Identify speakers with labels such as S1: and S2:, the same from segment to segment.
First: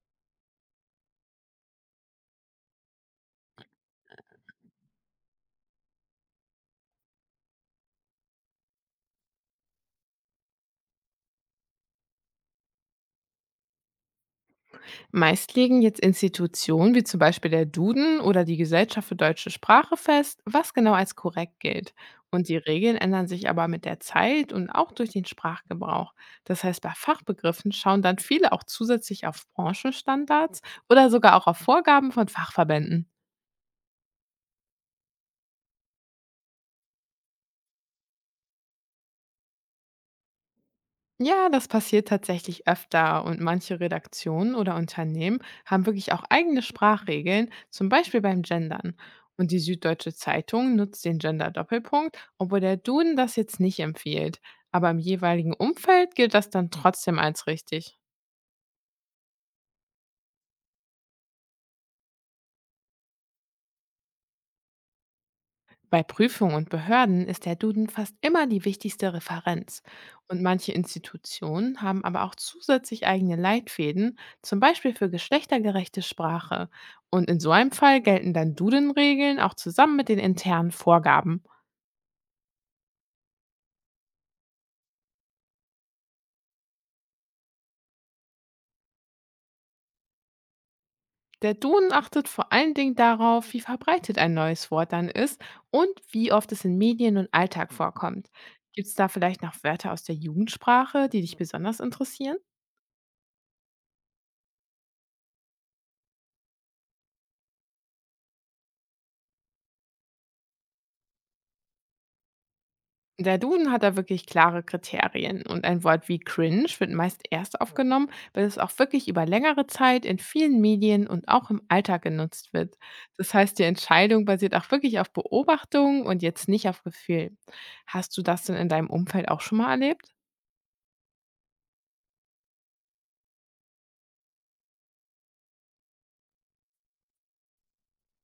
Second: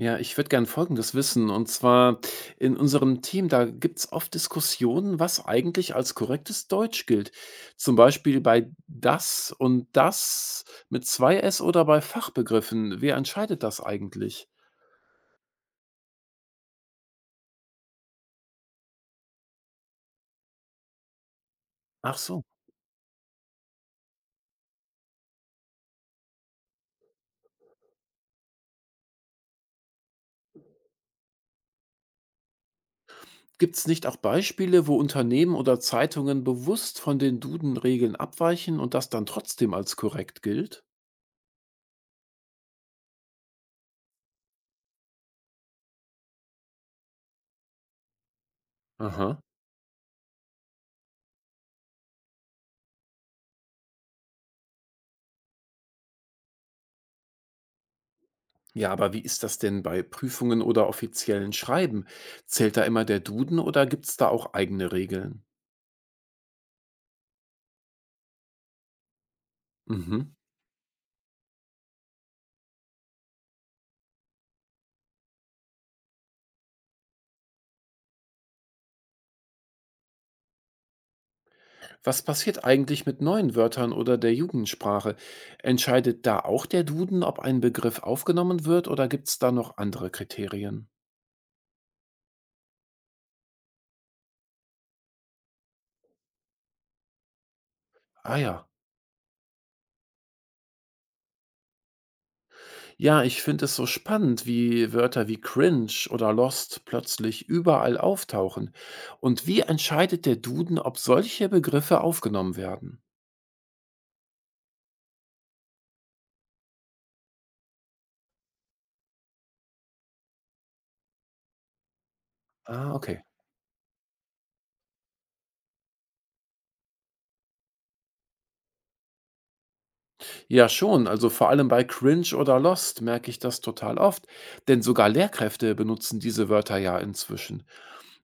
S1: Ja, ich würde gern Folgendes wissen. Und zwar in unserem Team, da gibt es oft Diskussionen, was eigentlich als korrektes Deutsch gilt. Zum Beispiel bei das und das mit zwei S oder bei Fachbegriffen. Wer entscheidet das eigentlich?
S2: Meist legen jetzt Institutionen wie zum Beispiel der Duden oder die Gesellschaft für deutsche Sprache fest, was genau als korrekt gilt.
S1: Ach so.
S2: Und die Regeln ändern sich aber mit der Zeit und auch durch den Sprachgebrauch. Das heißt, bei Fachbegriffen schauen dann viele auch zusätzlich auf Branchenstandards oder sogar auch auf Vorgaben von Fachverbänden.
S1: Gibt es nicht auch Beispiele, wo Unternehmen oder Zeitungen bewusst von den Duden-Regeln abweichen und das dann trotzdem als korrekt gilt?
S2: Ja, das passiert tatsächlich öfter und manche Redaktionen oder Unternehmen haben wirklich auch eigene Sprachregeln, zum Beispiel beim Gendern.
S1: Aha.
S2: Und die Süddeutsche Zeitung nutzt den Gender-Doppelpunkt, obwohl der Duden das jetzt nicht empfiehlt. Aber im jeweiligen Umfeld gilt das dann trotzdem als richtig.
S1: Ja, aber wie ist das denn bei Prüfungen oder offiziellen Schreiben? Zählt da immer der Duden oder gibt's da auch eigene Regeln?
S2: Bei Prüfungen und Behörden ist der Duden fast immer die wichtigste Referenz.
S1: Mhm.
S2: Und manche Institutionen haben aber auch zusätzlich eigene Leitfäden, zum Beispiel für geschlechtergerechte Sprache. Und in so einem Fall gelten dann Duden-Regeln auch zusammen mit den internen Vorgaben.
S1: Was passiert eigentlich mit neuen Wörtern oder der Jugendsprache? Entscheidet da auch der Duden, ob ein Begriff aufgenommen wird oder gibt's da noch andere Kriterien?
S2: Der Duden achtet vor allen Dingen darauf, wie verbreitet ein neues Wort dann ist und wie oft es in Medien und Alltag vorkommt.
S1: Ah ja.
S2: Gibt es da vielleicht noch Wörter aus der Jugendsprache, die dich besonders interessieren?
S1: Ja, ich finde es so spannend, wie Wörter wie cringe oder lost plötzlich überall auftauchen. Und wie entscheidet der Duden, ob solche Begriffe aufgenommen werden?
S2: Der Duden hat da wirklich klare Kriterien und ein Wort wie cringe wird meist erst aufgenommen, wenn es auch wirklich über längere Zeit in vielen Medien und auch im Alltag genutzt wird.
S1: Ah, okay.
S2: Das heißt, die Entscheidung basiert auch wirklich auf Beobachtung und jetzt nicht auf Gefühl. Hast du das denn in deinem Umfeld auch schon mal erlebt?
S1: Ja, schon. Also vor allem bei Cringe oder Lost merke ich das total oft. Denn sogar Lehrkräfte benutzen diese Wörter ja inzwischen.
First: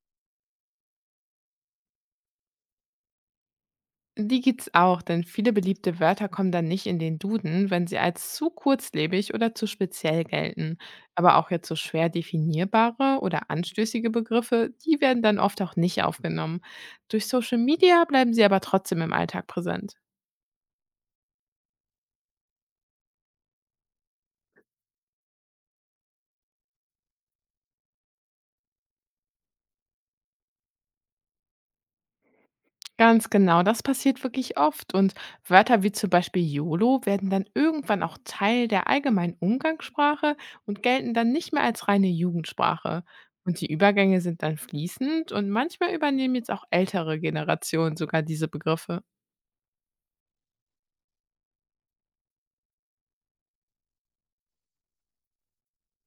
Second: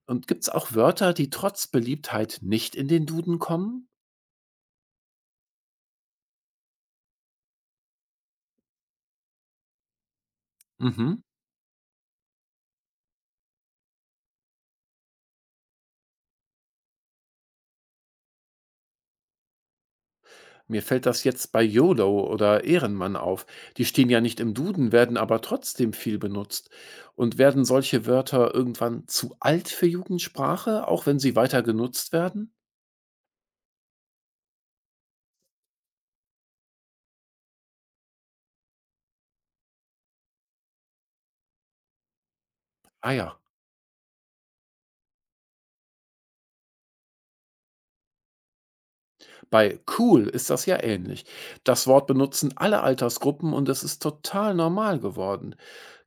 S1: Und gibt es auch Wörter, die trotz Beliebtheit nicht in den Duden kommen?
S2: Die gibt's auch, denn viele beliebte Wörter kommen dann nicht in den Duden, wenn sie als zu kurzlebig oder zu speziell gelten.
S1: Mhm.
S2: Aber auch jetzt so schwer definierbare oder anstößige Begriffe, die werden dann oft auch nicht aufgenommen. Durch Social Media bleiben sie aber trotzdem im Alltag präsent.
S1: Mir fällt das jetzt bei YOLO oder Ehrenmann auf. Die stehen ja nicht im Duden, werden aber trotzdem viel benutzt. Und werden solche Wörter irgendwann zu alt für Jugendsprache, auch wenn sie weiter genutzt werden?
S2: Ganz genau, das passiert wirklich oft. Und Wörter wie zum Beispiel YOLO werden dann irgendwann auch Teil der allgemeinen Umgangssprache und gelten dann nicht mehr als reine Jugendsprache.
S1: Ah ja.
S2: Und die Übergänge sind dann fließend und manchmal übernehmen jetzt auch ältere Generationen sogar diese Begriffe.
S1: Bei cool ist das ja ähnlich. Das Wort benutzen alle Altersgruppen und es ist total normal geworden.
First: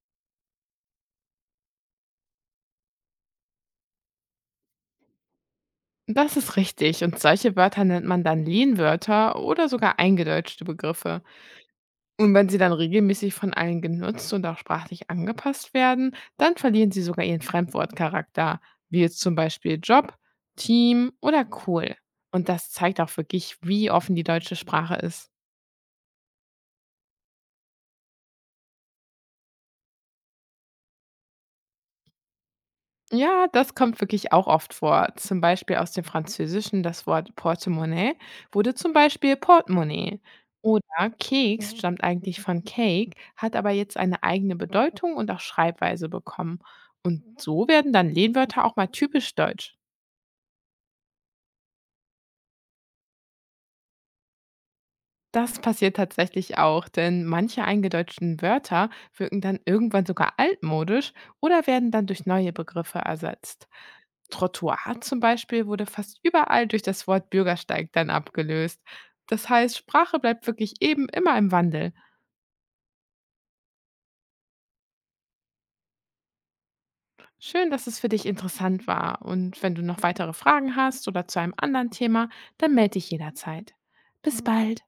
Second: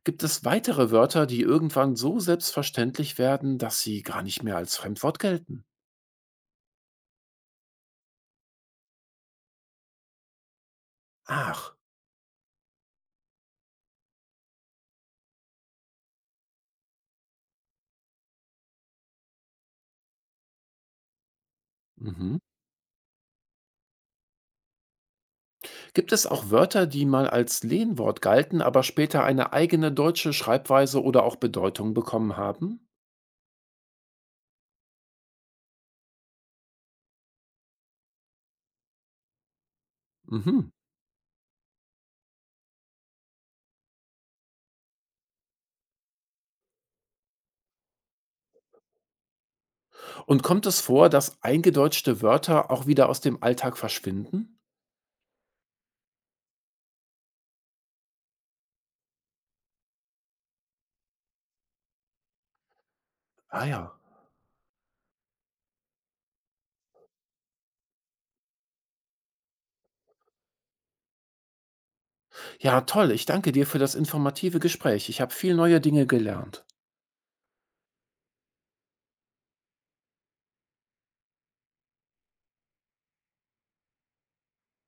S1: Gibt es weitere Wörter, die irgendwann so selbstverständlich werden, dass sie gar nicht mehr als Fremdwort gelten?
S2: Das ist richtig. Und solche Wörter nennt man dann Lehnwörter oder sogar eingedeutschte Begriffe.
S1: Ach.
S2: Und wenn sie dann regelmäßig von allen genutzt und auch sprachlich angepasst werden, dann verlieren sie sogar ihren Fremdwortcharakter, wie jetzt zum Beispiel Job, Team oder cool.
S1: Mhm.
S2: Und das zeigt auch wirklich, wie offen die deutsche Sprache ist.
S1: Gibt es auch Wörter, die mal als Lehnwort galten, aber später eine eigene deutsche Schreibweise oder auch Bedeutung bekommen haben?
S2: Ja, das kommt wirklich auch oft vor. Zum Beispiel aus dem Französischen das Wort Portemonnaie wurde zum Beispiel Portemonnaie.
S1: Mhm.
S2: Oder Keks stammt eigentlich von Cake, hat aber jetzt eine eigene Bedeutung und auch Schreibweise bekommen. Und so werden dann Lehnwörter auch mal typisch deutsch.
S1: Und kommt es vor, dass eingedeutschte Wörter auch wieder aus dem Alltag verschwinden?
S2: Das passiert tatsächlich auch, denn manche eingedeutschten Wörter wirken dann irgendwann sogar altmodisch oder werden dann durch neue Begriffe
S1: Ah
S2: ersetzt.
S1: ja.
S2: Trottoir zum Beispiel wurde fast überall durch das Wort Bürgersteig dann abgelöst. Das heißt, Sprache bleibt wirklich eben immer im Wandel.
S1: Ja, toll. Ich danke dir für das informative Gespräch. Ich habe viel neue Dinge gelernt.
S2: Schön, dass es für dich interessant war. Und wenn du noch weitere Fragen hast oder zu einem anderen Thema, dann melde dich jederzeit. Bis bald.